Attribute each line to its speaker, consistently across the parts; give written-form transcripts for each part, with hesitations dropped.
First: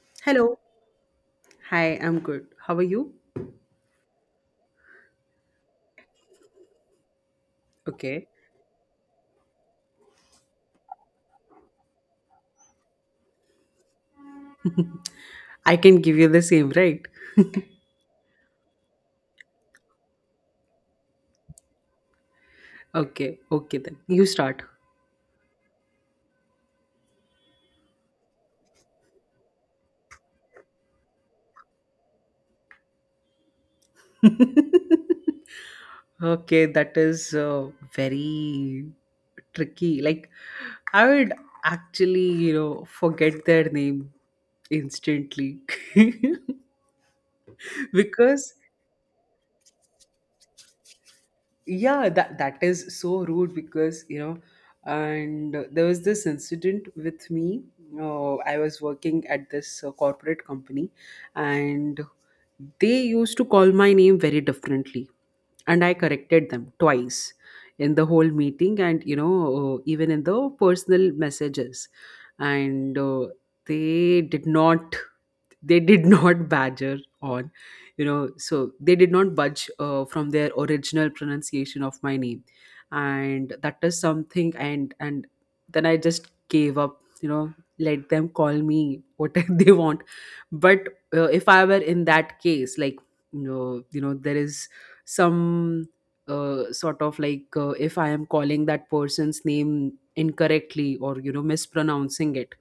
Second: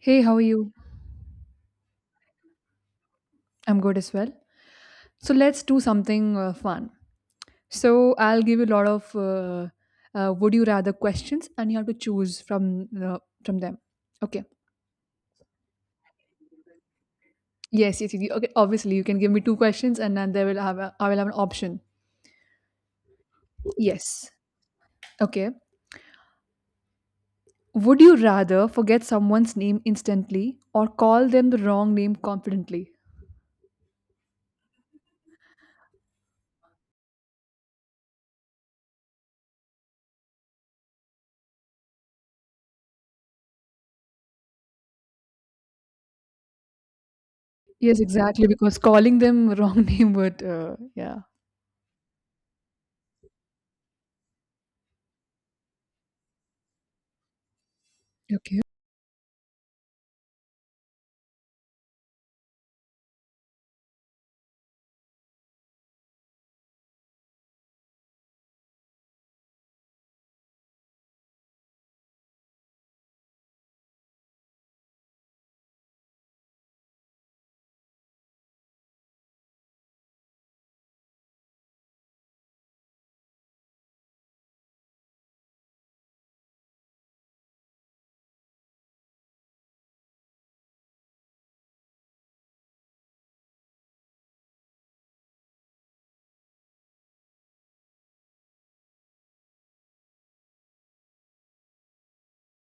Speaker 1: Hey, how are
Speaker 2: Hello.
Speaker 1: you?
Speaker 2: Hi, I'm good. How are you?
Speaker 1: I'm good as well. So let's do something fun. So
Speaker 2: Okay.
Speaker 1: I'll give you a lot of would you rather questions, and you have to choose from them. Okay.
Speaker 2: I can give you the same, right?
Speaker 1: Yes. Okay. Obviously, you can give me two questions, and then they will have I will have an option.
Speaker 2: Okay. Okay, then. You
Speaker 1: Yes.
Speaker 2: start.
Speaker 1: Okay. Would you rather forget someone's name instantly or call them the wrong name confidently?
Speaker 2: Okay, that is very tricky. Like, I would actually, forget their name instantly.
Speaker 1: Yes, exactly.
Speaker 2: Because
Speaker 1: Because calling them wrong name would yeah.
Speaker 2: yeah, that is so rude because you know and There was this incident with me. I
Speaker 1: Okay.
Speaker 2: was working at this corporate company, and they used to call my name very differently, and I corrected them twice in the whole meeting, and even in the personal messages. And they did not, they did not badger on, you know, so they did not budge from their original pronunciation of my name. And that is something, and then I just gave up, you know. Let them call me whatever they want. But if I were in that case, like, you know, there is some sort of like, if I am calling that person's name incorrectly, or you know, mispronouncing it,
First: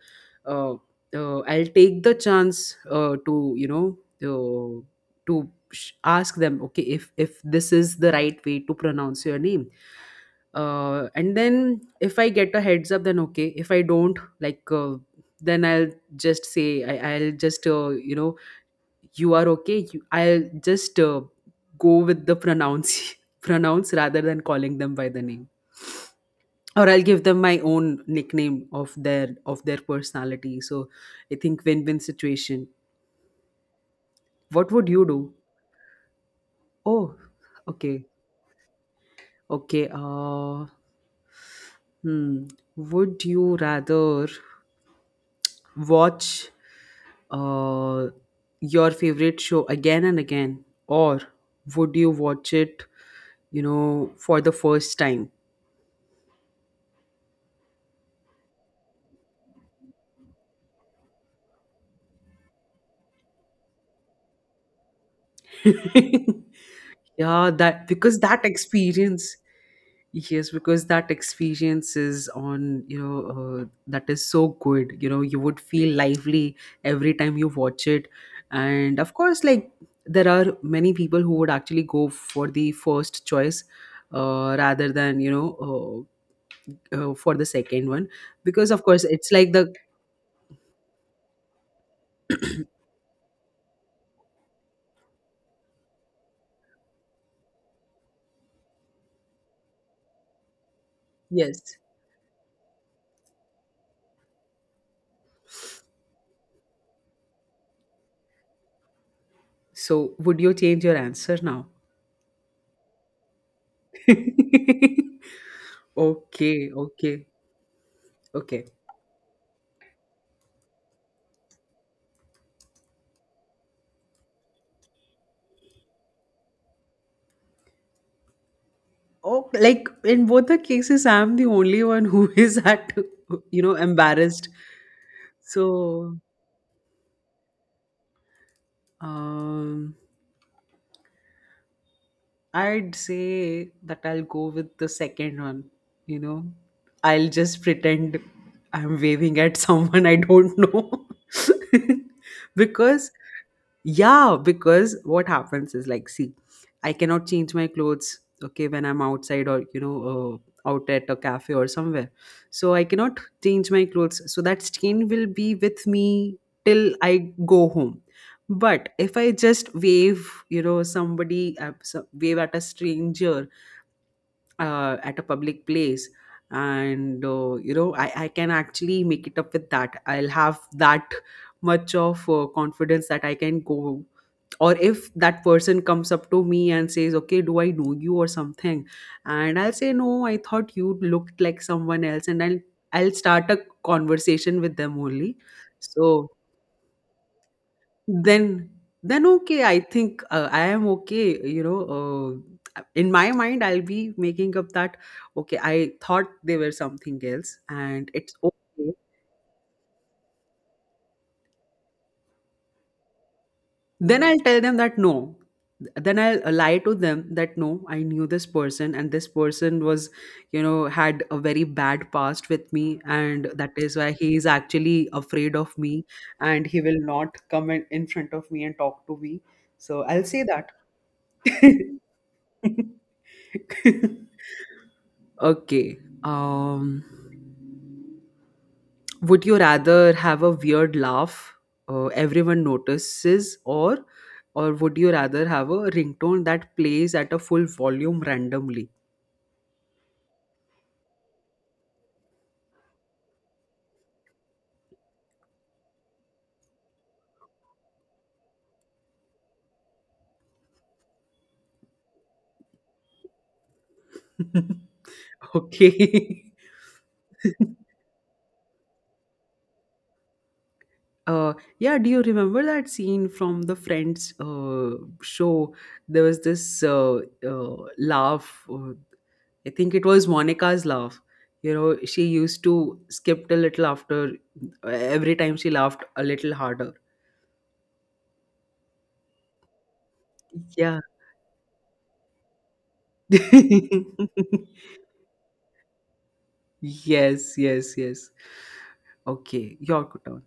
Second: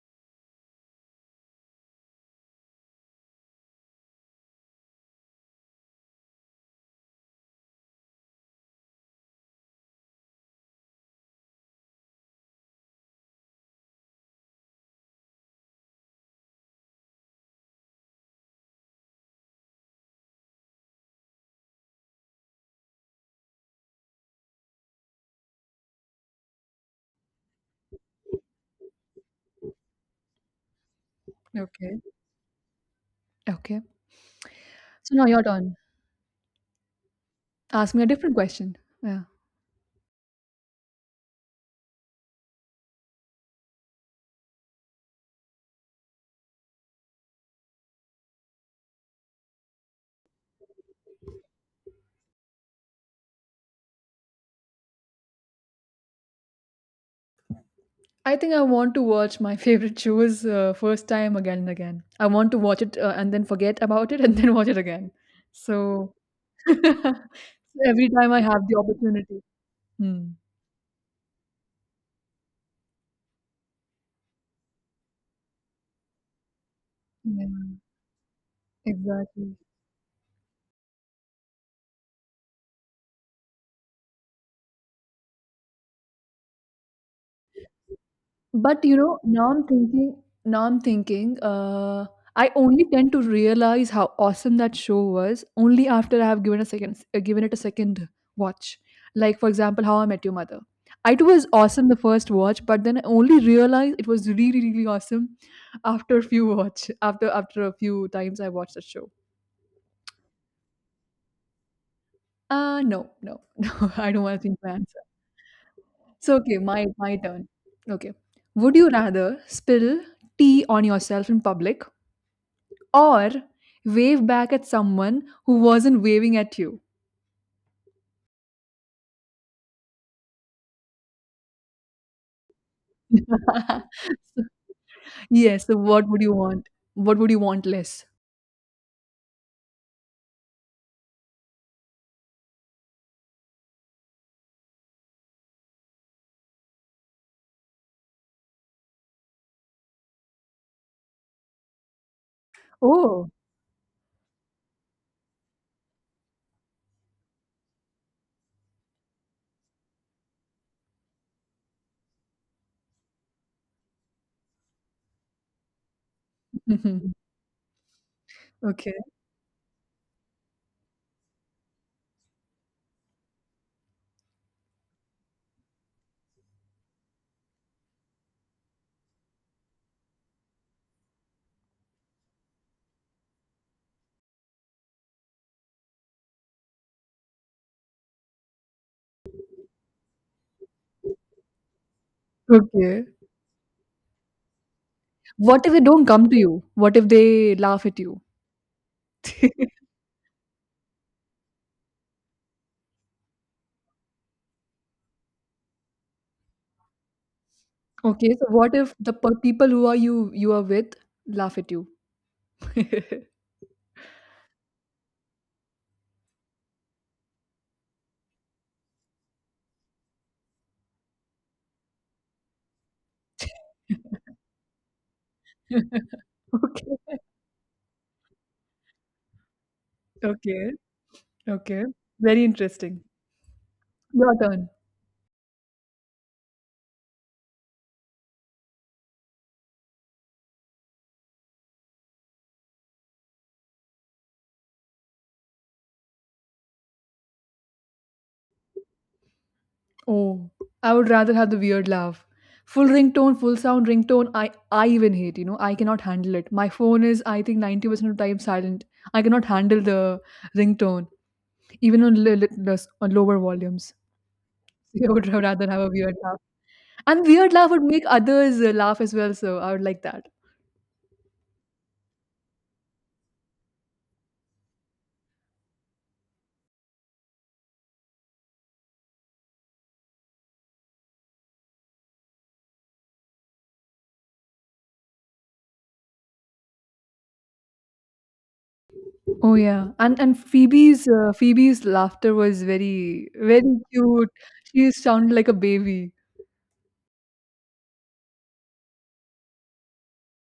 Speaker 2: uh, I'll take the chance to, you know, uh, to ask them, okay, if this is the right way to pronounce your name. Uh, and then if I get a heads up, then okay. If I don't, like then I'll just say, I'll just, uh, you are okay, you, I'll just, go with the pronounce pronounce rather than calling them by the name. Or I'll give them my own nickname of their personality. So I think win-win
Speaker 1: Okay.
Speaker 2: situation.
Speaker 1: Okay.
Speaker 2: What would you
Speaker 1: So now
Speaker 2: do?
Speaker 1: your turn.
Speaker 2: Oh,
Speaker 1: Ask me
Speaker 2: okay,
Speaker 1: a different question. Yeah.
Speaker 2: okay. Hmm. Would you rather watch uh your favorite show again and again, or would you watch it, you know, for the first time?
Speaker 1: I think I want to watch my favorite shows first time again and again. I want to watch it and then forget about it and then watch it again. So
Speaker 2: Yeah, that,
Speaker 1: every
Speaker 2: because
Speaker 1: time I
Speaker 2: that
Speaker 1: have the
Speaker 2: experience,
Speaker 1: opportunity. Hmm.
Speaker 2: yes, because that experience is on, you know, that is so good. You know, you would feel lively every time
Speaker 1: Yeah,
Speaker 2: you watch it. And of course,
Speaker 1: exactly.
Speaker 2: like, there are many people who would actually go for the first choice rather than, you know, for the second one. Because, of
Speaker 1: But you
Speaker 2: course,
Speaker 1: know,
Speaker 2: it's like the,
Speaker 1: now I'm thinking, I only tend to realize how awesome that show was only after I have given given it a second watch. Like for example, How I Met Your Mother. I too was
Speaker 2: yes.
Speaker 1: awesome the first watch, but then I only realized it was really, really, really awesome after a few watch, after a few times I watched the show.
Speaker 2: So, would you change your answer now?
Speaker 1: No, I don't want to think my answer. So okay,
Speaker 2: Okay,
Speaker 1: my
Speaker 2: okay,
Speaker 1: turn. Okay.
Speaker 2: okay.
Speaker 1: Would you rather spill tea on yourself in public or wave back at someone who wasn't waving at you?
Speaker 2: Oh, like in both the cases, I'm the only one who is at, you know, embarrassed.
Speaker 1: Yes, so what
Speaker 2: So,
Speaker 1: would you want? What would you want less?
Speaker 2: um, I'd say that I'll go with the second one. You know, I'll just pretend I'm waving at someone I don't know. Because,
Speaker 1: Oh,
Speaker 2: yeah, because what happens is like, see, I cannot change my clothes, okay, when I'm outside, or, you know, out at a cafe or somewhere. So I cannot change my clothes. So that stain will be with me till I go home. But
Speaker 1: okay,
Speaker 2: if I just wave, you know, somebody, wave at a stranger at a public place, and you know, I can actually make it up with that. I'll have that much of confidence that I can go. Or if that person comes up to me and says, okay, do I know you or something, and I'll say, no, I thought you looked like someone else, and i'll
Speaker 1: okay.
Speaker 2: i'll start a conversation with them only.
Speaker 1: What if they don't
Speaker 2: So
Speaker 1: come to you? What if they laugh at you?
Speaker 2: then then okay, I think I am okay, you know. In my mind, I'll be making up that, okay, I thought they were something else, and it's
Speaker 1: Okay, so what
Speaker 2: okay.
Speaker 1: if the people who are you you are with laugh at you?
Speaker 2: Then I'll tell them that no, then I'll lie to them that no, I knew this person, and this person was, you know, had a very bad past with me, and that is why he is actually afraid of me, and he will
Speaker 1: Okay,
Speaker 2: not come in front of me and talk to me. So I'll say that.
Speaker 1: okay, okay. Very interesting. Your turn.
Speaker 2: Okay. Would you rather have a weird laugh everyone notices, or would you rather have a ringtone that plays at a full volume randomly?
Speaker 1: Oh, I would rather have the weird laugh. Full ringtone, full sound ringtone, I even hate, you know, I cannot handle it. My phone is, I think, 90% of the time silent. I cannot handle the ringtone, even on, on lower volumes. So I would rather have a weird laugh.
Speaker 2: Okay.
Speaker 1: And weird laugh would make others laugh as well, so I would like that.
Speaker 2: Yeah, do you remember that scene from the Friends show? There was this laugh. I think it was Monica's laugh. You know, she used to skip a little after every time she laughed a little harder.
Speaker 1: Oh yeah, and
Speaker 2: Yeah.
Speaker 1: Phoebe's Phoebe's laughter was very, very cute. She sounded like a baby.
Speaker 2: Yes, yes, yes. Okay, your turn.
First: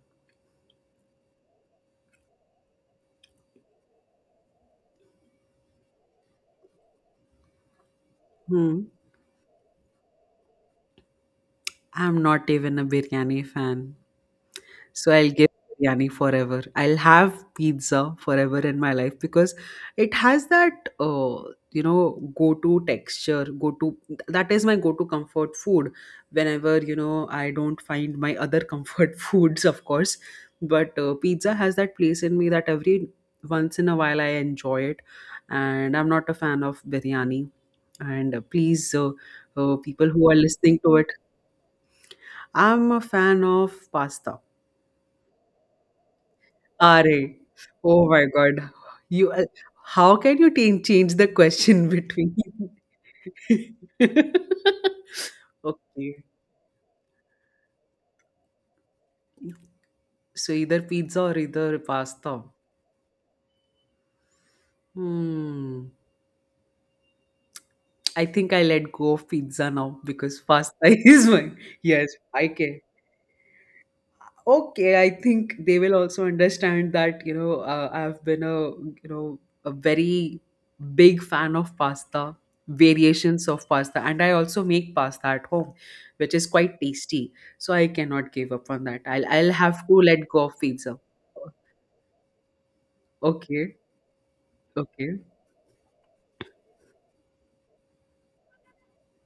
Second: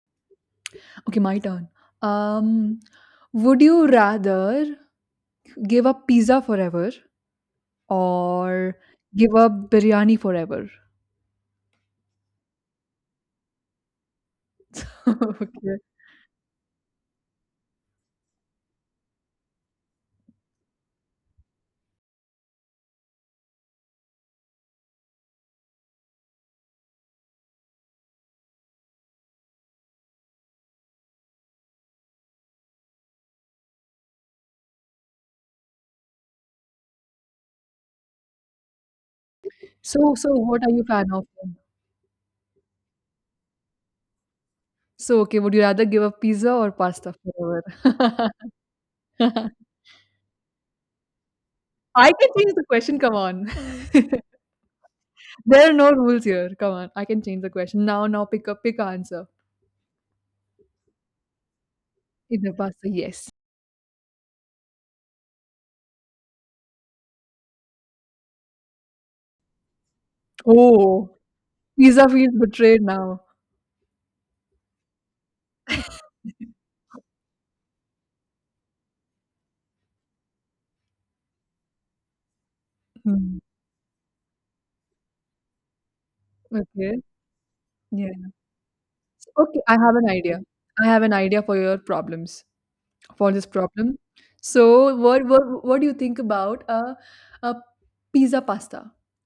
Speaker 1: Okay, my turn. Um, would you rather give up pizza forever or
Speaker 2: Hmm.
Speaker 1: give up biryani forever?
Speaker 2: I'm not even a biryani fan. So I'll give
Speaker 1: Okay.
Speaker 2: biryani forever. I'll have pizza forever in my life, because it has that you know, go-to texture, go-to that is my go-to comfort food. Whenever, you know, I don't find my other comfort foods, of course, but pizza has that place in me that every once in a while I enjoy it, and I'm not a fan of biryani. And please, people
Speaker 1: So
Speaker 2: who are
Speaker 1: so what are
Speaker 2: listening
Speaker 1: you
Speaker 2: to
Speaker 1: fan
Speaker 2: it,
Speaker 1: of then?
Speaker 2: I'm a fan of pasta.
Speaker 1: So, okay, would you rather give up pizza or
Speaker 2: RA.
Speaker 1: pasta
Speaker 2: Oh my
Speaker 1: forever?
Speaker 2: God. You, how can you change the question
Speaker 1: I can
Speaker 2: between?
Speaker 1: change the question, come on. There are no
Speaker 2: Okay.
Speaker 1: rules here. Come on, I can change the question. Now, pick a answer.
Speaker 2: So either pizza or either pasta.
Speaker 1: Either pasta, yes.
Speaker 2: Hmm. I think I let go of pizza now because pasta
Speaker 1: Oh,
Speaker 2: is my.
Speaker 1: pizza
Speaker 2: Yes,
Speaker 1: feels
Speaker 2: I can.
Speaker 1: betrayed now.
Speaker 2: Okay, I think they will also understand that, you know, I've been a, you know, a very big fan of pasta,
Speaker 1: Hmm.
Speaker 2: variations of pasta, and I also make pasta at home, which is quite
Speaker 1: Okay.
Speaker 2: tasty. So I
Speaker 1: Yeah.
Speaker 2: cannot give up on that. I'll
Speaker 1: Okay, I
Speaker 2: have to
Speaker 1: have an
Speaker 2: let
Speaker 1: idea.
Speaker 2: go of
Speaker 1: I
Speaker 2: pizza.
Speaker 1: have an idea for your problems. For this
Speaker 2: Okay,
Speaker 1: problem. So
Speaker 2: okay.
Speaker 1: what do you think about a pizza pasta?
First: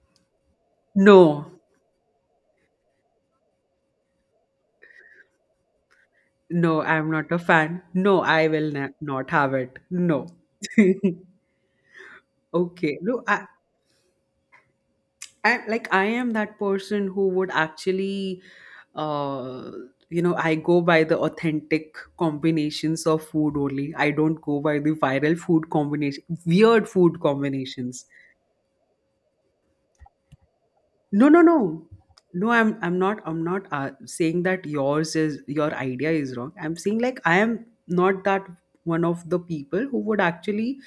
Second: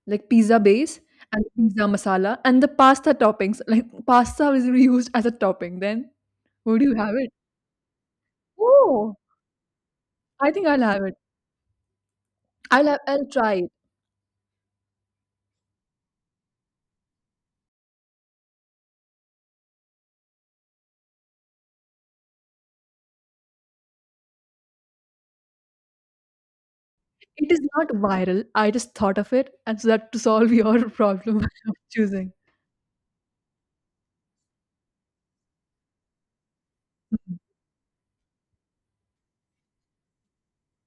Speaker 1: Like pizza base and
Speaker 2: No,
Speaker 1: pizza masala and the pasta toppings. Like pasta is reused as a topping. Then
Speaker 2: no,
Speaker 1: would you
Speaker 2: I'm
Speaker 1: have
Speaker 2: not
Speaker 1: it?
Speaker 2: a fan. No, I will
Speaker 1: Oh,
Speaker 2: not have it. No.
Speaker 1: I think I'll have it.
Speaker 2: Okay. No,
Speaker 1: I'll try it.
Speaker 2: I like, I am that person who would actually uh you know, I go by the authentic combinations of food only. I don't go by the viral food combination, weird food
Speaker 1: It is not
Speaker 2: combinations.
Speaker 1: viral. I just thought of it, and so that to solve your
Speaker 2: No,
Speaker 1: problem
Speaker 2: no,
Speaker 1: of
Speaker 2: no.
Speaker 1: choosing.
Speaker 2: No, I'm not, I'm not saying that yours is, your idea is wrong. I'm saying, like, I
Speaker 1: Mhm.
Speaker 2: am not that one of the people who would actually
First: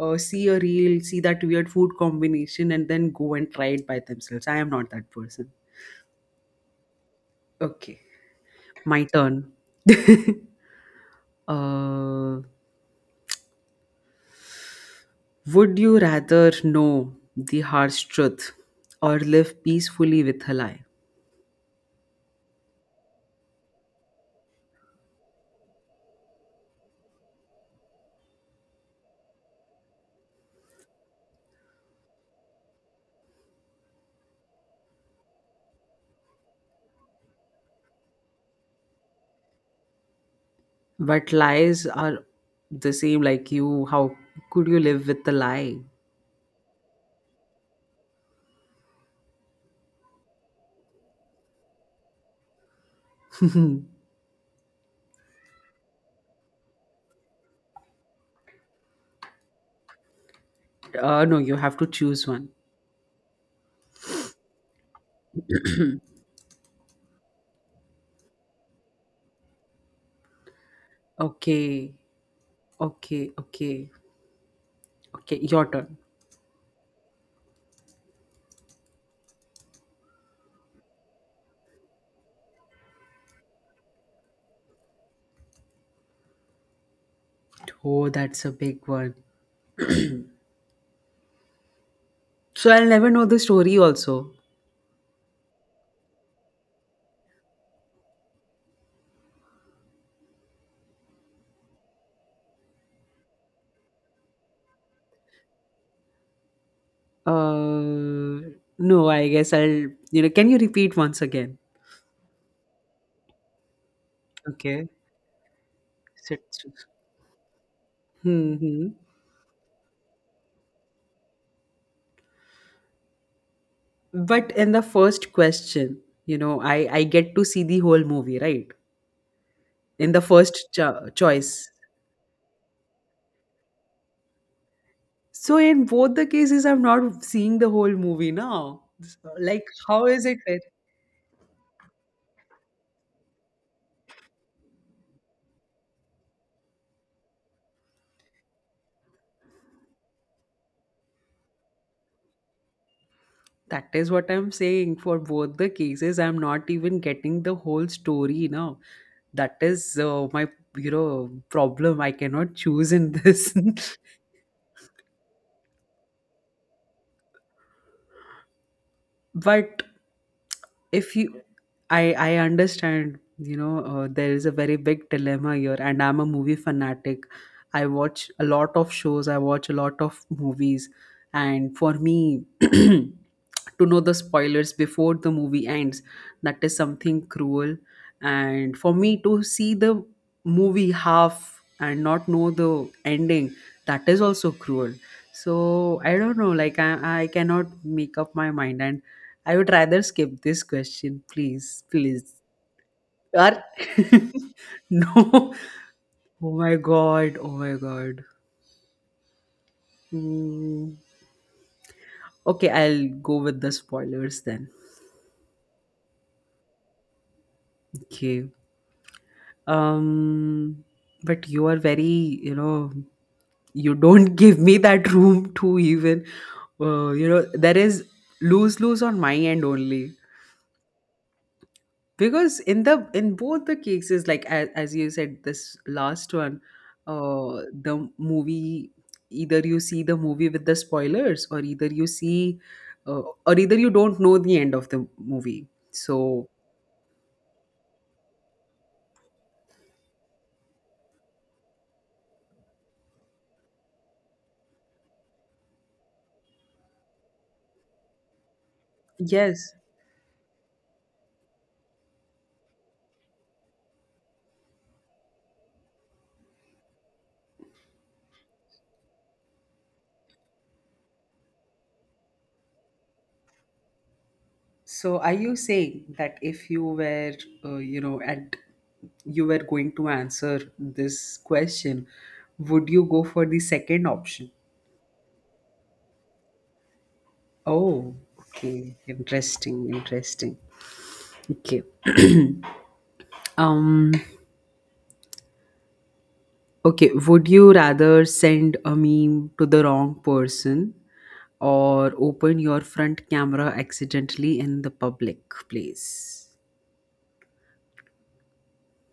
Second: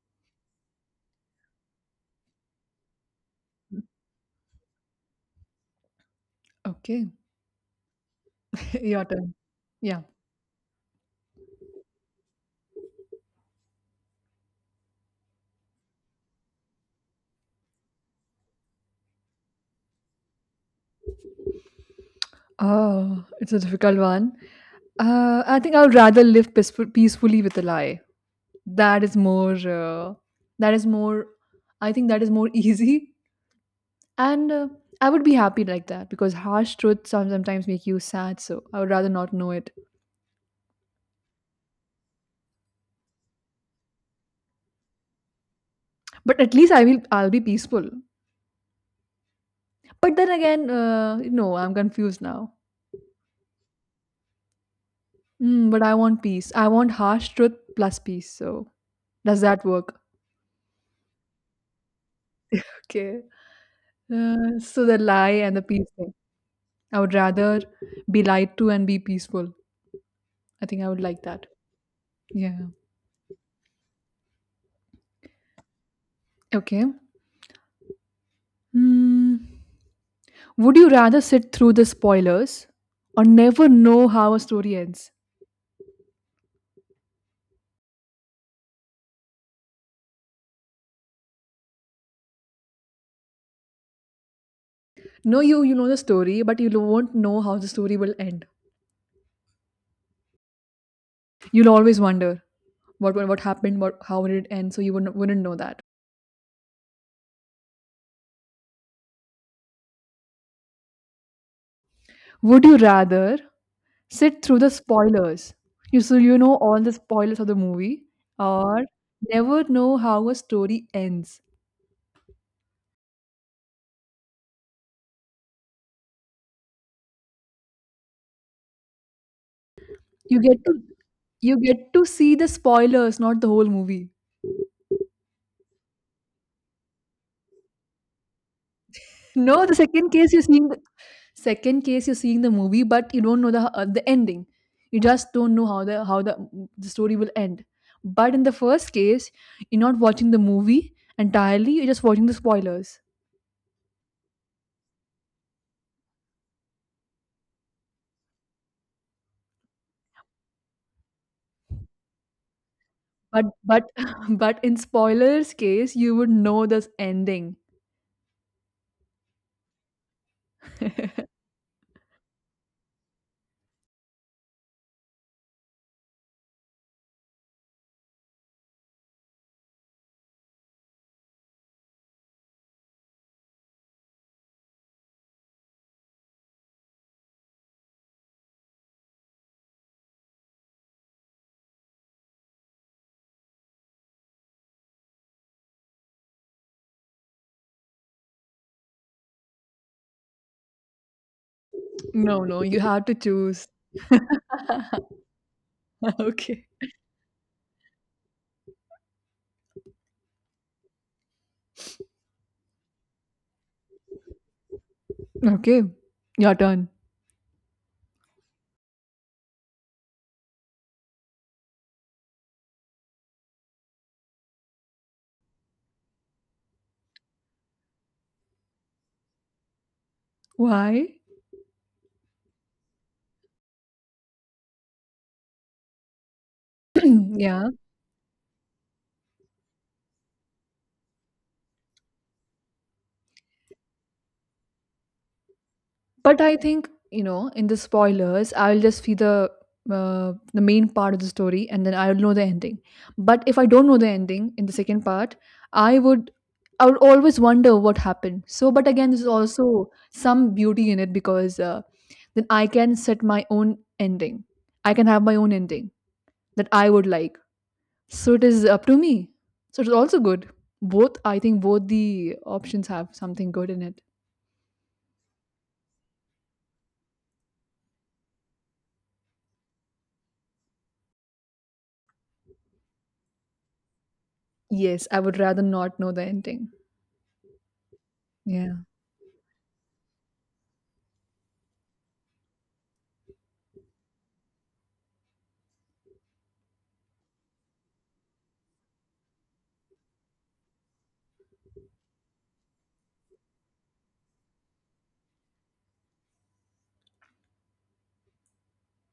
Speaker 2: see a reel, see that weird food combination, and then go and try it by themselves. I am not that person.
Speaker 1: Okay,
Speaker 2: Okay. My
Speaker 1: your turn.
Speaker 2: turn.
Speaker 1: Yeah.
Speaker 2: Uh, would you rather know the harsh truth, or live peacefully with a lie?
Speaker 1: Oh, it's a difficult one. I think I would rather live peacefully with a lie. That is more uh, that is more I think that is more easy and I would be happy like that because harsh truths sometimes make you sad, so I would rather not know it.
Speaker 2: But lies are the same, like you. How could you live with the lie?
Speaker 1: But at least I'll be peaceful. But then again, no, I'm confused now. But I want peace. I want harsh truth plus peace, so does that work?
Speaker 2: No, you have to choose one.
Speaker 1: Okay. So the lie and the peace thing, I would rather be lied to and be peaceful. I think I would like that.
Speaker 2: Okay,
Speaker 1: Yeah.
Speaker 2: okay, okay, okay. Your turn.
Speaker 1: Okay. Hmm. Would you rather sit through the spoilers or never know how a story ends?
Speaker 2: Oh, that's a big one. So I'll never know the story also.
Speaker 1: No, you know the story, but you won't know how the story will end. You'll always wonder what happened, what how did it end, so you wouldn't know that.
Speaker 2: Uh, no, I guess I'll, you know, can you repeat once again?
Speaker 1: Would you rather sit through the
Speaker 2: Okay.
Speaker 1: spoilers? You so you
Speaker 2: Sit.
Speaker 1: know all the spoilers of the movie, or
Speaker 2: Hmm.
Speaker 1: never know how a story ends.
Speaker 2: But in the first question, you know, I get to see the whole movie, right? In the
Speaker 1: You get
Speaker 2: first
Speaker 1: to you
Speaker 2: choice.
Speaker 1: get to see the spoilers, not the whole movie.
Speaker 2: So in both the cases, I'm not seeing the whole movie now. Like,
Speaker 1: No, the
Speaker 2: how
Speaker 1: second
Speaker 2: is
Speaker 1: case
Speaker 2: it
Speaker 1: you're
Speaker 2: fair?
Speaker 1: seeing Second case, you're seeing the movie, but you don't know the ending. You just don't know how the story will end. But in the first case, you're not watching the movie entirely. You're just watching the spoilers.
Speaker 2: That is what I'm saying. For both the cases, I'm not even getting the whole story now. That is my, you know, problem. I cannot choose in
Speaker 1: But
Speaker 2: this.
Speaker 1: but but in spoilers case, you would know this ending.
Speaker 2: But if you, I understand, you know, there is a very big dilemma here, and I'm a movie fanatic. I watch a lot of shows, I watch a lot of movies, and for me to know the spoilers before the movie ends, that is something cruel. And for me to see the movie half and not know the ending, that is also cruel. So I don't know, like I cannot make up my mind, and I would rather skip this question, please, please.
Speaker 1: No, no, you have to
Speaker 2: Or
Speaker 1: choose.
Speaker 2: no. Oh
Speaker 1: okay.
Speaker 2: my god. Oh my god. Hmm. Okay, I'll go with the spoilers then.
Speaker 1: Okay, your turn.
Speaker 2: Okay. Um, but you are very, you know, you don't give me that room to even, you know, there is lose, lose on my end only.
Speaker 1: Why?
Speaker 2: Because in the, in both the cases, like, as you said, this last one,
Speaker 1: Yeah.
Speaker 2: the movie, either you see the movie with the spoilers, or either you see, or either you don't know the end of the movie,
Speaker 1: But
Speaker 2: so
Speaker 1: I think, you know, in the spoilers, I'll just see the main part of the story and then I'll know the ending. But if I don't know the ending in the second part, I would I would always wonder what happened. So, but again, there's
Speaker 2: yes.
Speaker 1: also some beauty in it because then I can set my own ending. I can have my own ending that I would like. So it is up to me. So it's also good. Both, I think, both the options have something good in it.
Speaker 2: So are you saying that if you were, you know, at you were going to answer this question, would you go for the second option?
Speaker 1: Yes, I would rather not know the ending.
Speaker 2: Oh,
Speaker 1: Yeah.
Speaker 2: okay, interesting, interesting. Okay. Um, okay, would you rather send a meme to the wrong person, or open your front camera accidentally in the public place?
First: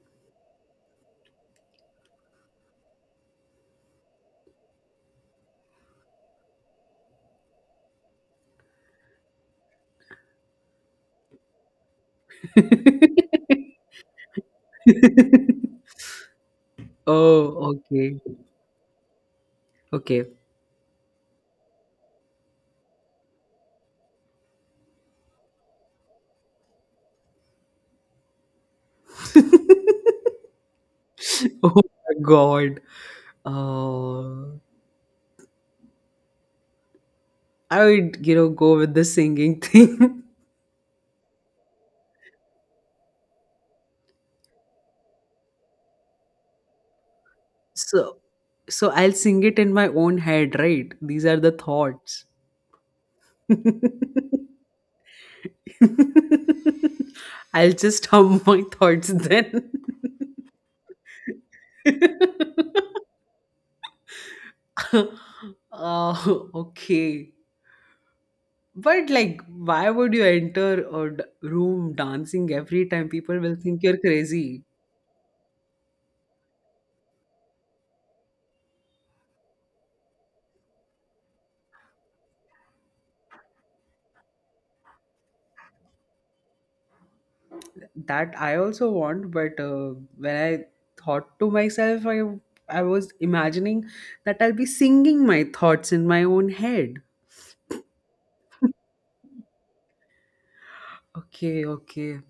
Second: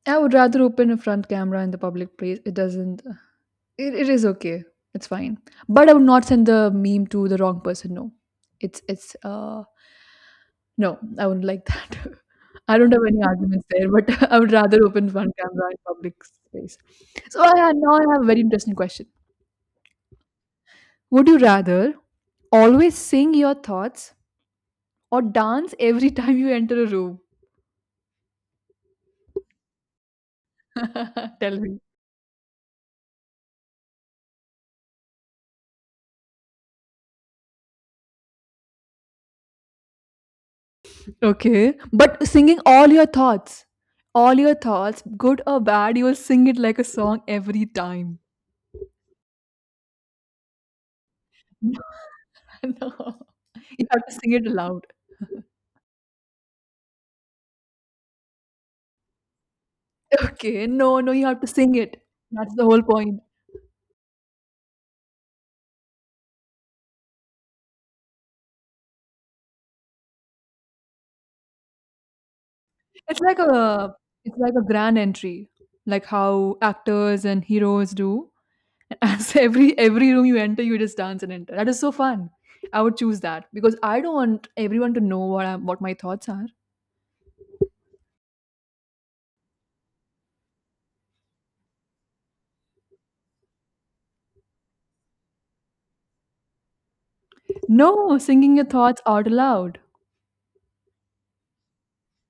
Speaker 1: I would rather open a front camera in the public place. It doesn't. It is okay. It's fine. But I would not send the meme to the wrong person. No, it's no. I wouldn't like that. I don't have any arguments there. But I would rather open front camera in public space. So
Speaker 2: Oh,
Speaker 1: now I
Speaker 2: okay.
Speaker 1: have a very interesting question.
Speaker 2: Okay.
Speaker 1: Would you rather always sing your thoughts or dance every time you enter a room? Tell me.
Speaker 2: Oh my god. Uh, I would, you know, go with the singing thing.
Speaker 1: Okay, but singing all your thoughts, good or bad, you will sing it like a song every
Speaker 2: So,
Speaker 1: time.
Speaker 2: so I'll sing it in my own head, right? These are the thoughts.
Speaker 1: No, you have to sing it aloud.
Speaker 2: I'll just hum my thoughts then.
Speaker 1: Okay, no, no, you have to sing it. That's the whole point.
Speaker 2: Oh, okay. But like, why would you enter a room dancing every time?
Speaker 1: It's
Speaker 2: People
Speaker 1: like
Speaker 2: will think
Speaker 1: a,
Speaker 2: you're
Speaker 1: it's like a
Speaker 2: crazy.
Speaker 1: grand entry, like how actors and heroes do. As every room you enter, you just dance and enter. That is so fun. I would choose that because I don't want everyone to know what my thoughts are.
Speaker 2: That I also want, but when I thought to myself, I was imagining that I'll be singing my thoughts in my own head.
Speaker 1: No, singing your thoughts out loud.
Speaker 2: Okay, okay.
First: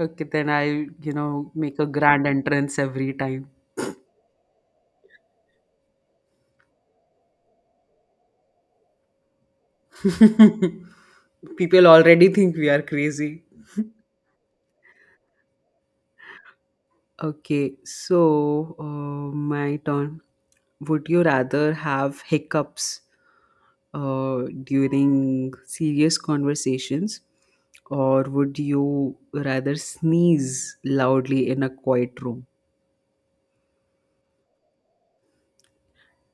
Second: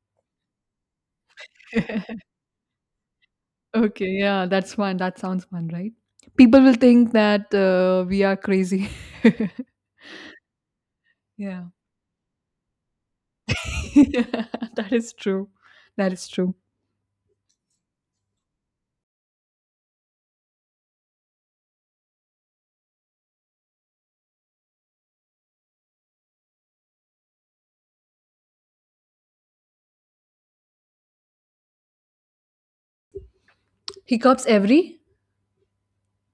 Speaker 2: Okay, then I, you know, make a grand entrance every time.
Speaker 1: Okay, yeah, that's fun. That sounds fun, right? People will think that we are crazy. yeah.
Speaker 2: People already think we are crazy.
Speaker 1: Yeah, that is true. That is true.
Speaker 2: Okay, so my turn. Would you rather have hiccups during serious conversations, or would you rather sneeze loudly in a quiet room?
Speaker 1: Hiccups every?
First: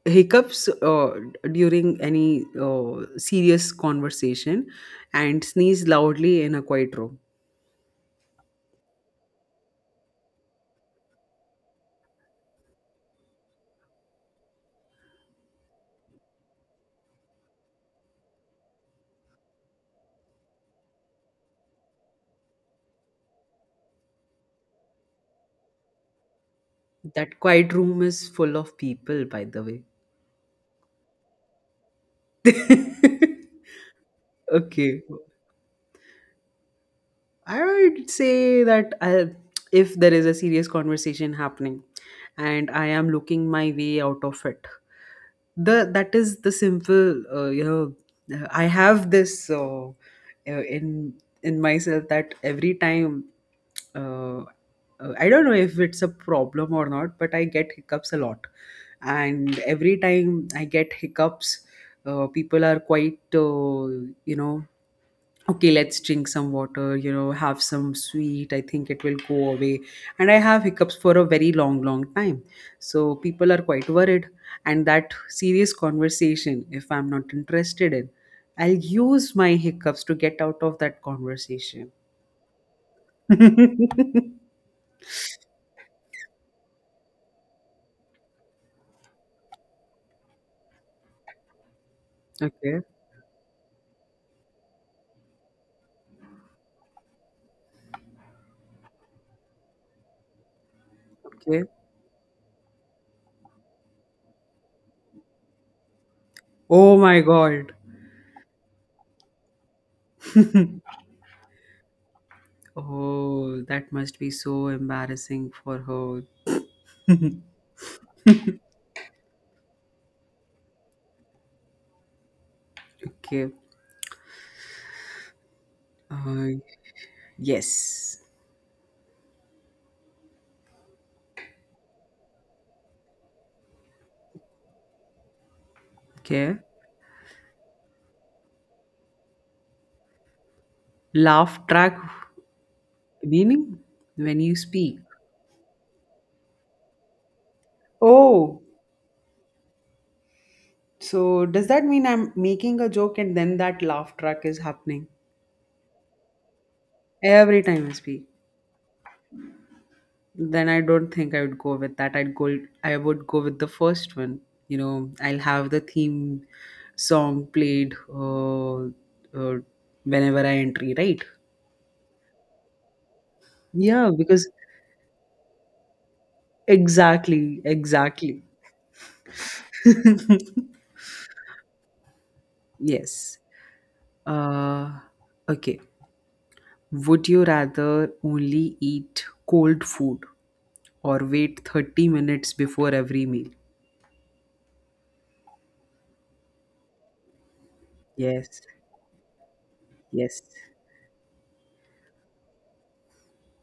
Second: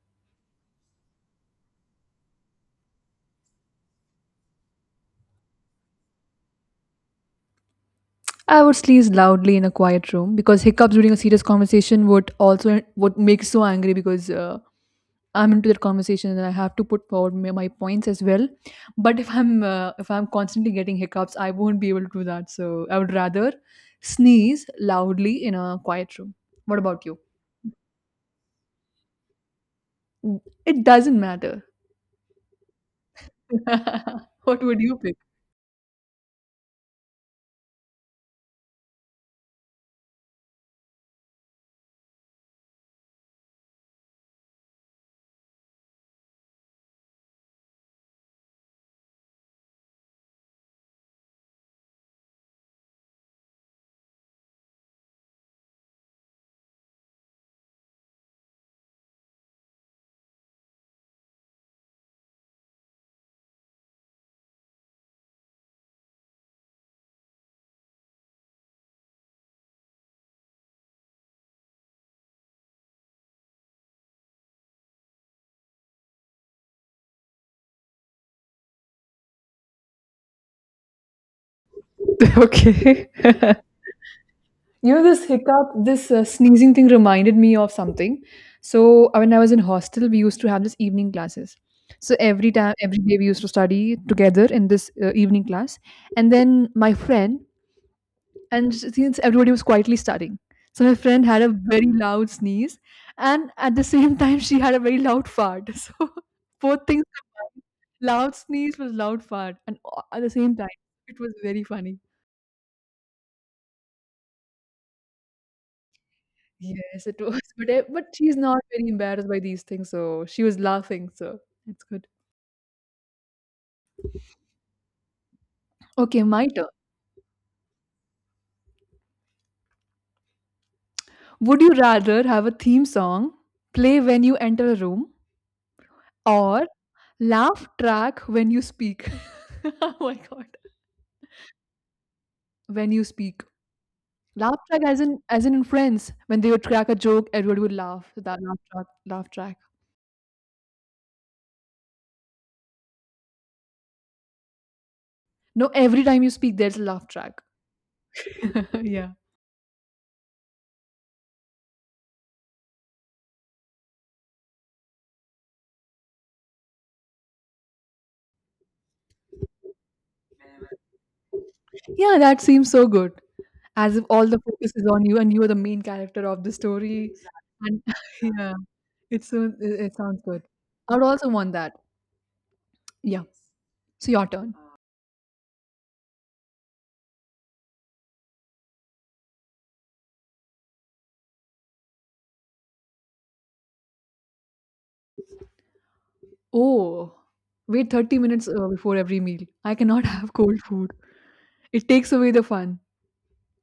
Speaker 2: Hiccups during any serious conversation and sneeze loudly in a quiet room.
Speaker 1: I would sneeze loudly in a quiet room because hiccups during a serious conversation would also would make so angry because I'm into that conversation and I have to put forward my points as well. But if I'm constantly getting hiccups, I won't be able to do that. So I would rather sneeze loudly in a quiet room. What about you?
Speaker 2: That quiet room is full of people, by the way.
Speaker 1: Mm, it doesn't matter. What would you
Speaker 2: Okay.
Speaker 1: pick?
Speaker 2: I would say that I, if there is a serious conversation happening and I am looking my way out of it, the that is the simple. I have this in in myself, that every time uh, I don't know if it's a problem or not, but I get hiccups a lot. And every time I get hiccups, people are quite, you know okay, let's drink some water, have some sweet, I think it will go away. And I have hiccups for a very long, long time, so people are quite worried. And that serious conversation, if I'm not interested in, I'll use my hiccups to get out of that conversation.
Speaker 1: Okay. You know, this hiccup, this sneezing thing reminded me of something. So, when I was in hostel, we used to have this evening classes. So, every time,
Speaker 2: Okay.
Speaker 1: every day, we used to study together in this evening class. And then my friend, and since everybody was quietly studying, so my friend had a
Speaker 2: Okay.
Speaker 1: very loud sneeze, and at the same time she had a very loud fart so both
Speaker 2: Oh
Speaker 1: things
Speaker 2: my
Speaker 1: combined.
Speaker 2: god.
Speaker 1: Loud sneeze was loud fart and at the same time it was very funny.
Speaker 2: Oh, that must be so embarrassing for her.
Speaker 1: Yes, it was but but she's not very embarrassed by these things, so she was laughing, so it's good.
Speaker 2: Okay.
Speaker 1: Okay, my
Speaker 2: uh,
Speaker 1: turn.
Speaker 2: yes.
Speaker 1: Would you rather have a theme song play when you enter a room
Speaker 2: Okay.
Speaker 1: or laugh track when you speak? Oh my god.
Speaker 2: Laugh track.
Speaker 1: When you speak.
Speaker 2: Meaning, when you
Speaker 1: Laugh track
Speaker 2: speak?
Speaker 1: as in Friends. When they would crack a joke, everybody would laugh. So that
Speaker 2: Oh,
Speaker 1: laugh track.
Speaker 2: so does that mean I'm making a joke and then that laugh track is happening?
Speaker 1: No, every time you speak there's a laugh track.
Speaker 2: Every time I speak,
Speaker 1: yeah.
Speaker 2: then I don't think I would go with that. I'd go. I would go with the first one. You know, I'll have the theme song played whenever I entry, right?
Speaker 1: Yeah, that seems so good. As if
Speaker 2: Yeah,
Speaker 1: all the
Speaker 2: because
Speaker 1: focus is on you and you are the main character of the story. Exactly.
Speaker 2: exactly,
Speaker 1: And
Speaker 2: exactly.
Speaker 1: yeah. It sounds good. I would also want that. Yeah.
Speaker 2: Yes.
Speaker 1: So your turn.
Speaker 2: Uh, okay. Would you rather only eat cold food or wait 30 minutes before every meal?
Speaker 1: Oh, wait 30 minutes
Speaker 2: Yes,
Speaker 1: before every meal. I cannot have
Speaker 2: yes,
Speaker 1: cold food. It takes away the fun.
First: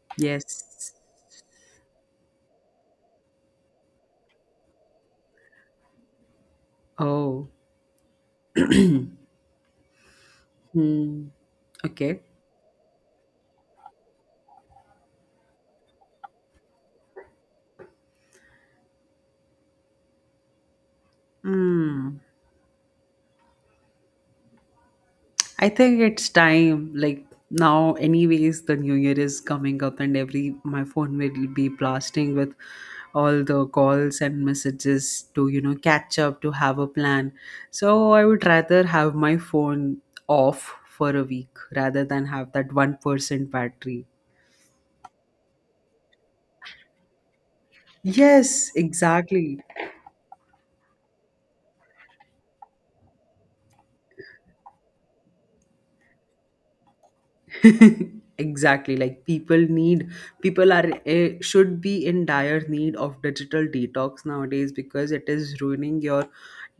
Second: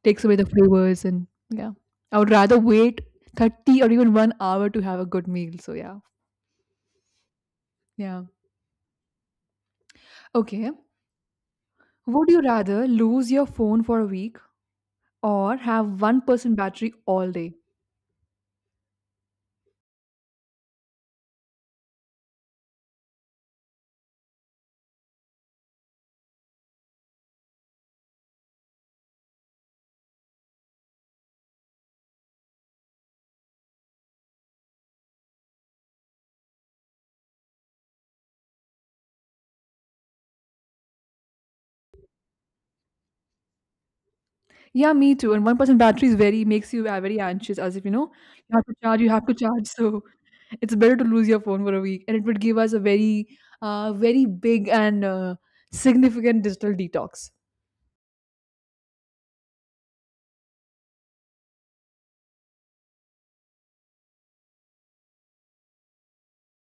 Speaker 1: Takes away the
Speaker 2: yes.
Speaker 1: flavors and yeah, I would rather wait 30 or even 1 hour to have a good meal, so yeah.
Speaker 2: Oh,
Speaker 1: Yeah, okay,
Speaker 2: hmm. Okay.
Speaker 1: would you rather lose your phone for a week or have 1% battery all day?
Speaker 2: Hmm. I think it's time. Like, now anyways, the new year is coming up, and every my phone will be blasting with all the calls and messages to, catch up, to have a plan. So I would rather have my phone off for a week rather than have that 1% battery.
Speaker 1: Yeah, me too. And 1% battery is very makes you very anxious, as if you know you have
Speaker 2: Yes,
Speaker 1: to charge, you have to
Speaker 2: exactly.
Speaker 1: charge so it's better to lose your phone for a week, and it would give us a very very big and significant digital detox.
Speaker 2: Exactly, like people need, people are should be in dire need of digital detox nowadays, because it is ruining your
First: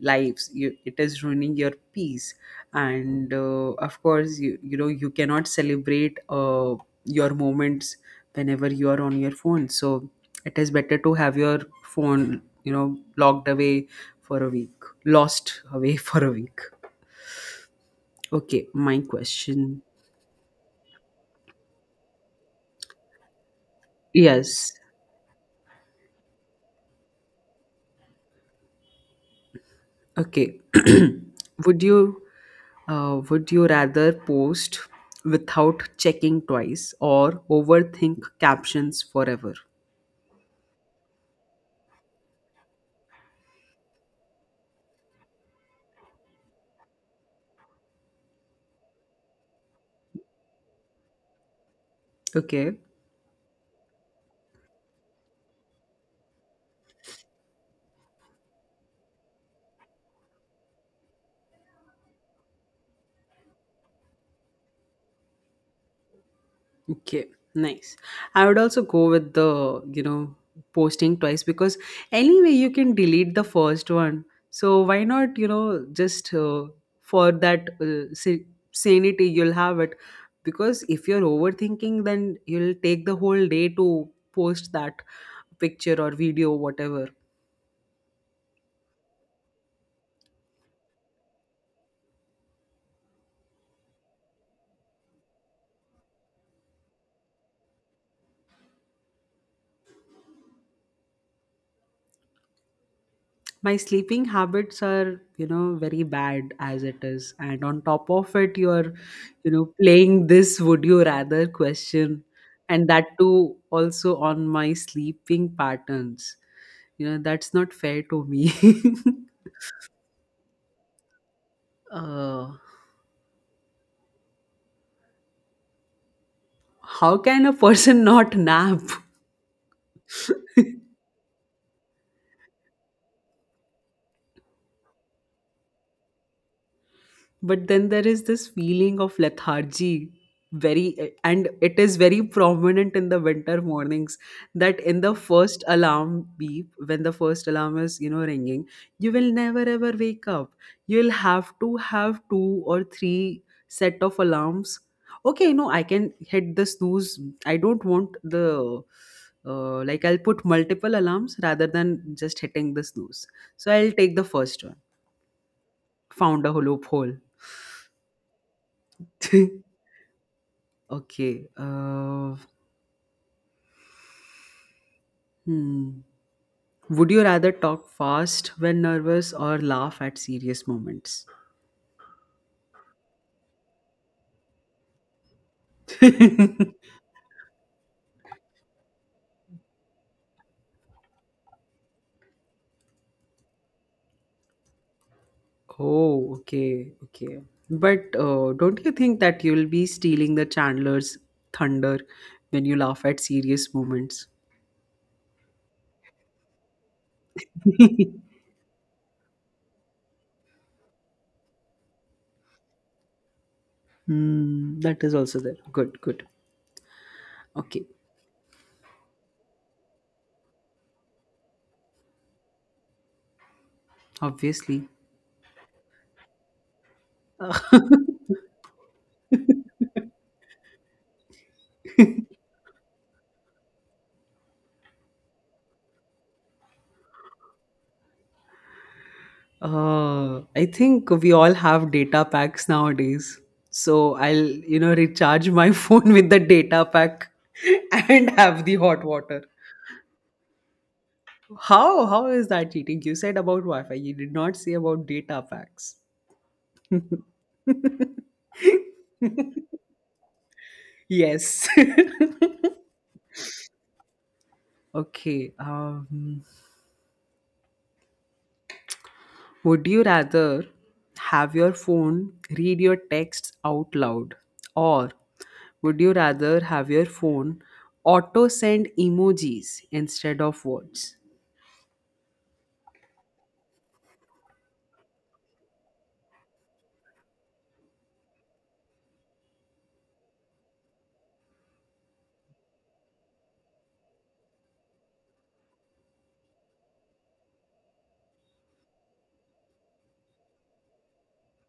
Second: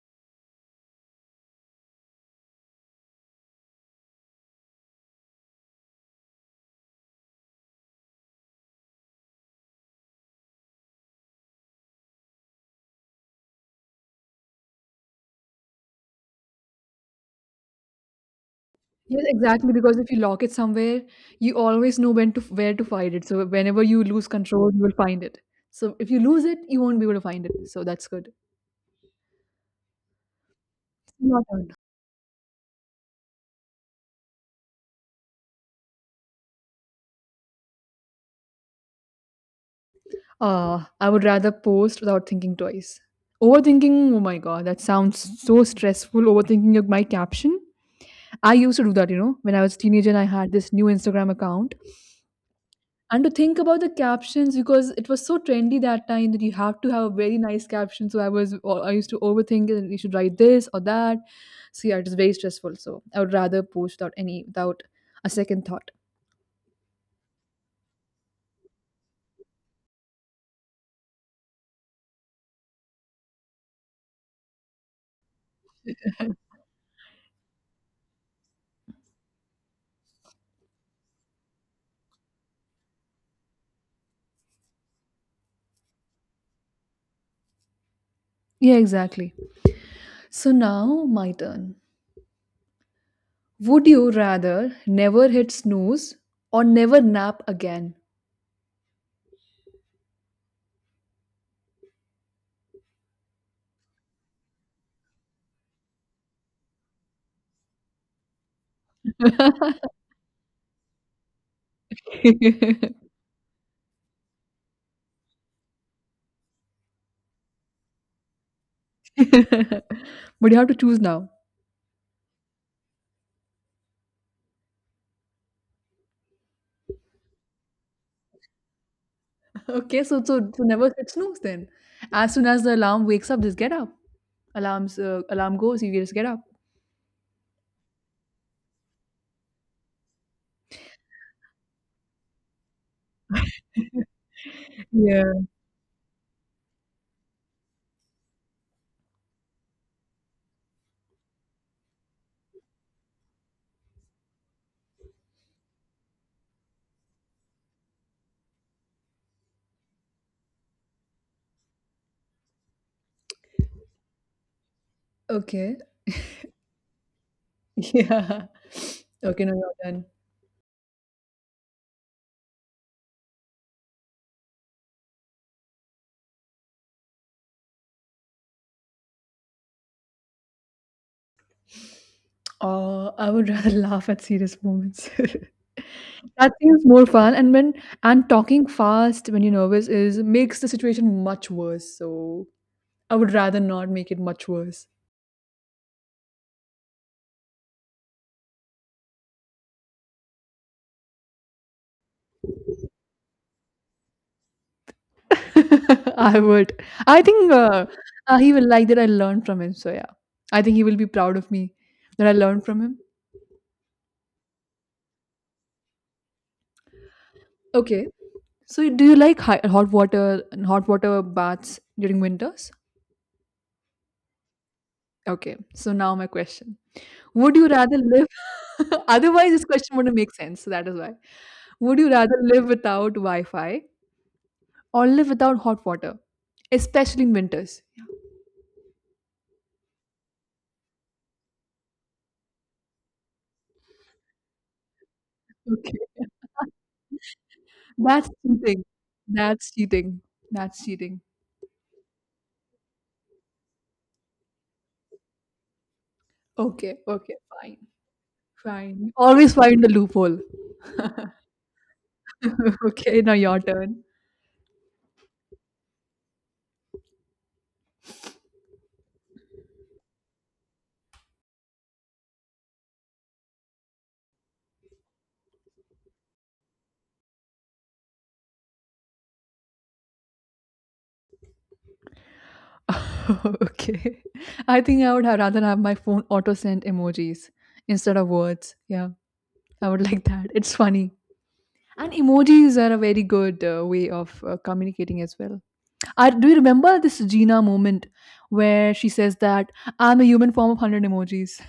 Speaker 2: lives, you, it is ruining your peace, and of course you cannot celebrate your moments whenever you are on your phone, so it is better to have your phone locked away for a week, lost away for a week. Okay, my
Speaker 1: Yes, exactly.
Speaker 2: question.
Speaker 1: Because if you lock it somewhere, you always know when to where to find it. So whenever you lose
Speaker 2: Yes.
Speaker 1: control, you will find it. So if you lose it, you won't be able to find it. So that's good.
Speaker 2: Okay.
Speaker 1: Your turn.
Speaker 2: would you would you rather post without checking twice or overthink captions forever?
Speaker 1: I would rather post without thinking twice. Overthinking, oh my god, that sounds so stressful. Overthinking of my caption. I used to do that, you know, when I was a teenager and I had this new Instagram account.
Speaker 2: Okay.
Speaker 1: And to think about the captions, because it was so trendy that time that you have to have a very nice caption. So I was or I used to overthink it, and you should write this or that. So yeah, it is very stressful. So I would rather post without any, without a second thought.
Speaker 2: Okay, nice. I would also go with the, posting twice, because anyway you can delete the first one. So why not, just for that sanity you'll have it, because if you're overthinking then you'll take the whole day to post that picture or video, whatever.
Speaker 1: Yeah, exactly. So now my turn. Would you rather never hit snooze or never nap again?
Speaker 2: My sleeping habits are, very bad as it is, and on top of it you're,
Speaker 1: But
Speaker 2: playing this would you rather question, and that too also on my sleeping patterns, that's not fair to me.
Speaker 1: you have to choose now.
Speaker 2: uh, how can a person not nap?
Speaker 1: Okay, so never hit snooze then. As soon as the alarm wakes up, just get up. Alarm goes, you just get up.
Speaker 2: But then there is this feeling of lethargy very, and it is very prominent in the winter mornings, that in the
Speaker 1: Yeah.
Speaker 2: first alarm beep, when the first alarm is ringing, you will never ever wake up. You'll have to have two or three set of alarms. Okay, no, I can hit the snooze. I don't want the like, I'll put multiple alarms rather than just hitting the snooze, so I'll take the first one.
Speaker 1: Okay.
Speaker 2: Found a hollow hole.
Speaker 1: Yeah. Okay, no, you're done.
Speaker 2: Okay. Hmm. Would you rather talk fast when nervous or laugh at serious moments?
Speaker 1: Oh, I would rather laugh at serious moments. That seems more fun. And talking fast when you're nervous is makes the situation much worse. So I would rather not make it much worse.
Speaker 2: Oh, okay, okay. But don't you think that you'll be stealing the Chandler's thunder when you laugh at serious moments?
Speaker 1: I would. I think he will like that I learned from him. So yeah, I think he will be proud of me that I learned from him.
Speaker 2: Hmm, that is also there. Good, good. Okay,
Speaker 1: Okay. So, do you like hot water and hot water baths during winters?
Speaker 2: obviously.
Speaker 1: Okay, so now my question: would you rather live? Otherwise, this question wouldn't make sense. So that is why. Would you rather live without Wi-Fi or live without hot water, especially in winters?
Speaker 2: I think we all have data packs nowadays. So I'll, recharge my
Speaker 1: Okay,
Speaker 2: phone with the data pack and
Speaker 1: that's
Speaker 2: have the
Speaker 1: cheating.
Speaker 2: hot water.
Speaker 1: That's cheating. That's cheating.
Speaker 2: How? How is that cheating? You said about Wi-Fi. You did not say about data packs.
Speaker 1: Okay, okay, fine, fine. Always find the loophole.
Speaker 2: Yes.
Speaker 1: Okay, now your turn.
Speaker 2: Okay. Would you rather have your phone read your texts out loud, or would you rather have your phone auto send emojis instead of words?
Speaker 1: Okay. I think I would have rather have my phone auto send emojis instead of words. Yeah, I would like that. It's funny. And emojis are a very good way of communicating as well. I, do you remember this Gina moment where she says that I'm a human form of 100 emojis?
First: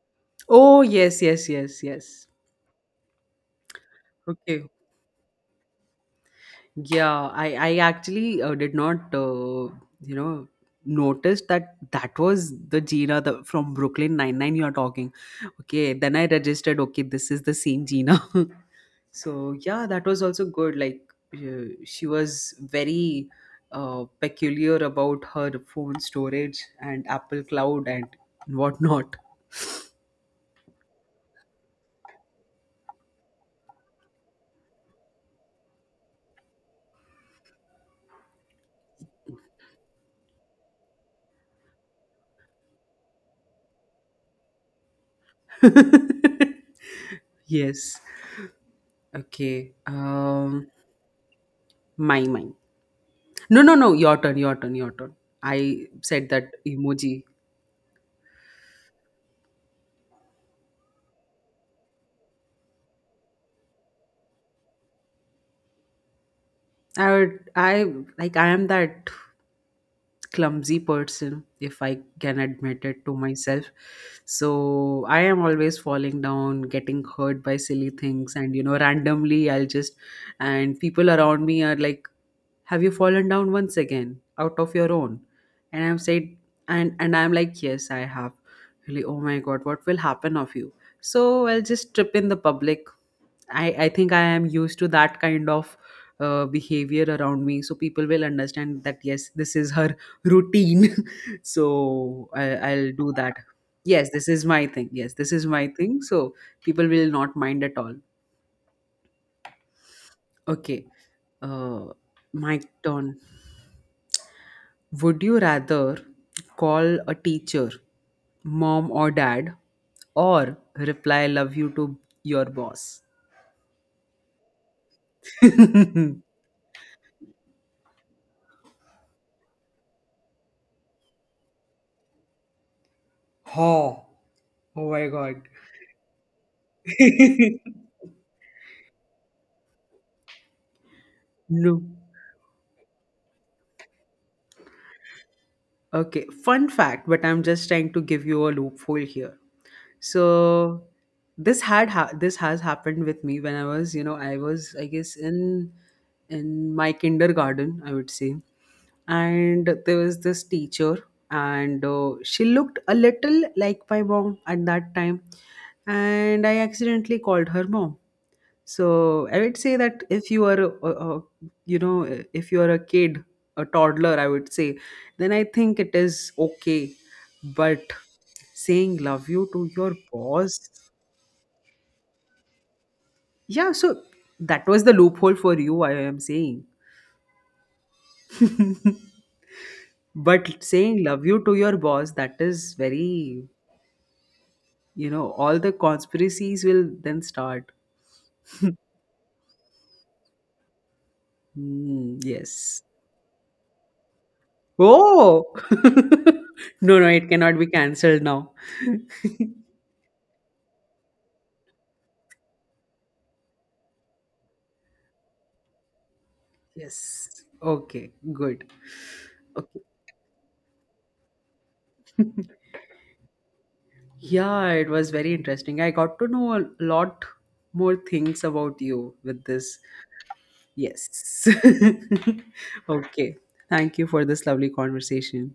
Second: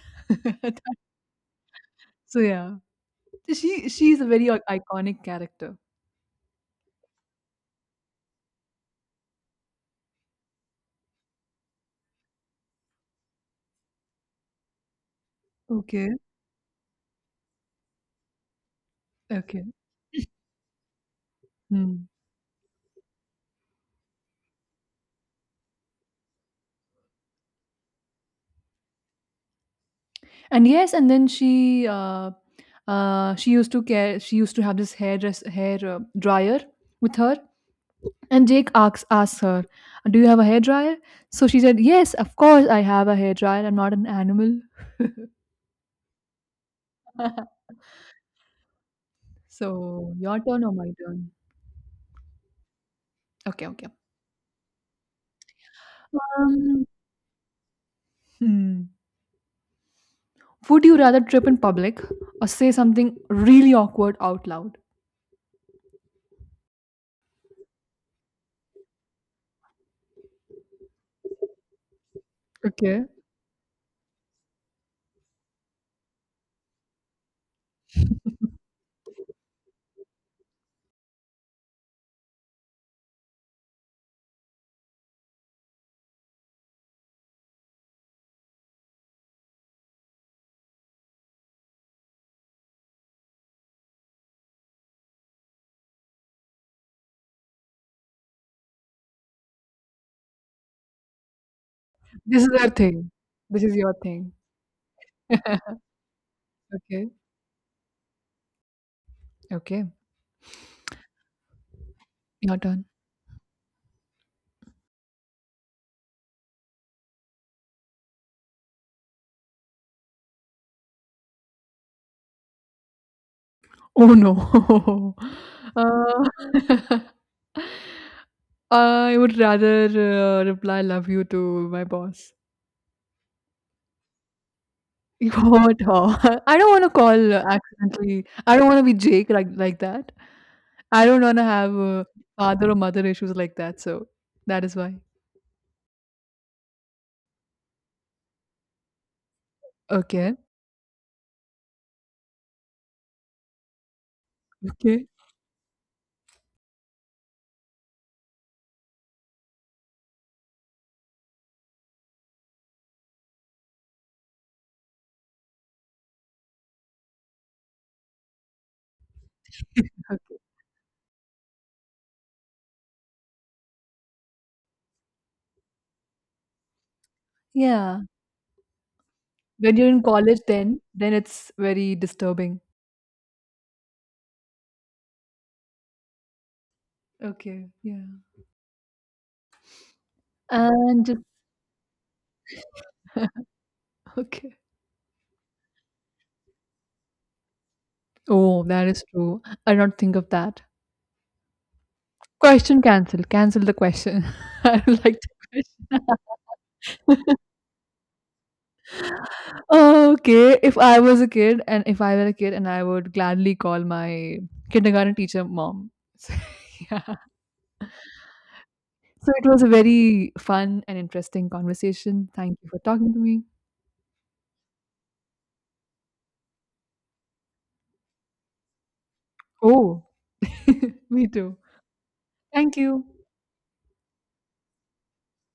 Speaker 2: Oh, yes, yes, yes, yes.
Speaker 1: So, yeah. She's a very
Speaker 2: Okay.
Speaker 1: iconic character.
Speaker 2: Yeah, I actually did not you know, notice that that was the Gina, from Brooklyn Nine-Nine, you're talking. Okay,
Speaker 1: Okay.
Speaker 2: then I registered, okay, this is the same Gina. So,
Speaker 1: Okay.
Speaker 2: yeah, that was also good. Like,
Speaker 1: Hmm.
Speaker 2: she was very peculiar about her phone storage and Apple Cloud and whatnot.
Speaker 1: And yes, and then she used to care. She used to have this hair dryer with her. And Jake asks her, "Do you have a hair dryer?" So she said, "Yes, of course I have a hair dryer. I'm not an animal."
Speaker 2: Yes. Okay.
Speaker 1: So your turn or my turn?
Speaker 2: My mine. No,
Speaker 1: Okay,
Speaker 2: no, no.
Speaker 1: okay.
Speaker 2: Your turn. Your turn. Your turn. I said that
Speaker 1: Um,
Speaker 2: emoji.
Speaker 1: hmm. Would you rather trip in public or say something really awkward out loud?
Speaker 2: I would. I like. I am that clumsy person, if I can admit it
Speaker 1: Okay,
Speaker 2: to myself. So I am always falling down, getting hurt by silly things, and randomly I'll just. And people around me are like, have you fallen down once again out of your own? And I'm said. And I'm like, yes, I have. Really? Oh my god, what will happen of you? So I'll just trip in the public. I think I am used to that kind of behavior around me, so people will understand that, yes, this is her routine. So
Speaker 1: this is our
Speaker 2: I'll do
Speaker 1: thing.
Speaker 2: that.
Speaker 1: This is your
Speaker 2: Yes, this
Speaker 1: thing.
Speaker 2: is my thing, yes, this is my thing, so people will
Speaker 1: Okay,
Speaker 2: not mind at all.
Speaker 1: okay.
Speaker 2: Okay. uh my
Speaker 1: Your turn.
Speaker 2: turn. Would you rather call a teacher mom or dad, or reply love you to your boss?
Speaker 1: Oh, no. Uh, I would rather reply "love you" to my boss.
Speaker 2: Oh, oh my god.
Speaker 1: What? I don't want to call accidentally. I don't want to be Jake like that. I don't want to have
Speaker 2: No.
Speaker 1: father or mother issues like that. So that is why.
Speaker 2: Okay, fun fact, but I'm just trying to give you a loophole here.
Speaker 1: Okay.
Speaker 2: So this has happened with me when I was, I was, I
Speaker 1: Okay.
Speaker 2: guess, in my kindergarten, I would say. And there was this teacher, and she looked a little like my mom at that time, and I accidentally called her mom. So I would say that if you are, a- you know, if you are a kid, a toddler, I would say, then I think it is okay. But
Speaker 1: Yeah.
Speaker 2: saying love you to
Speaker 1: When you're
Speaker 2: your
Speaker 1: in college,
Speaker 2: boss,
Speaker 1: then it's very disturbing.
Speaker 2: yeah. So that was the loophole for you, I am saying.
Speaker 1: Okay. Yeah.
Speaker 2: But saying
Speaker 1: And
Speaker 2: love you to your boss, that is very,
Speaker 1: okay.
Speaker 2: all the conspiracies will then start.
Speaker 1: Oh, that is true. I don't think of that.
Speaker 2: Mm,
Speaker 1: Question
Speaker 2: yes.
Speaker 1: cancelled. Cancel the question. I don't like
Speaker 2: Oh,
Speaker 1: the question.
Speaker 2: no, no, it cannot be cancelled now.
Speaker 1: Okay, if I was a kid and if I were a kid and I would gladly call my kindergarten teacher mom. So, yeah.
Speaker 2: Yes. Okay, good.
Speaker 1: So it was a
Speaker 2: Okay.
Speaker 1: very fun and interesting conversation. Thank you for talking to me.
Speaker 2: Yeah, it was very interesting. I got to know a lot more things about you with this.
Speaker 1: Oh, me
Speaker 2: Yes.
Speaker 1: too. Thank you.
Speaker 2: Okay. Thank you for this lovely conversation.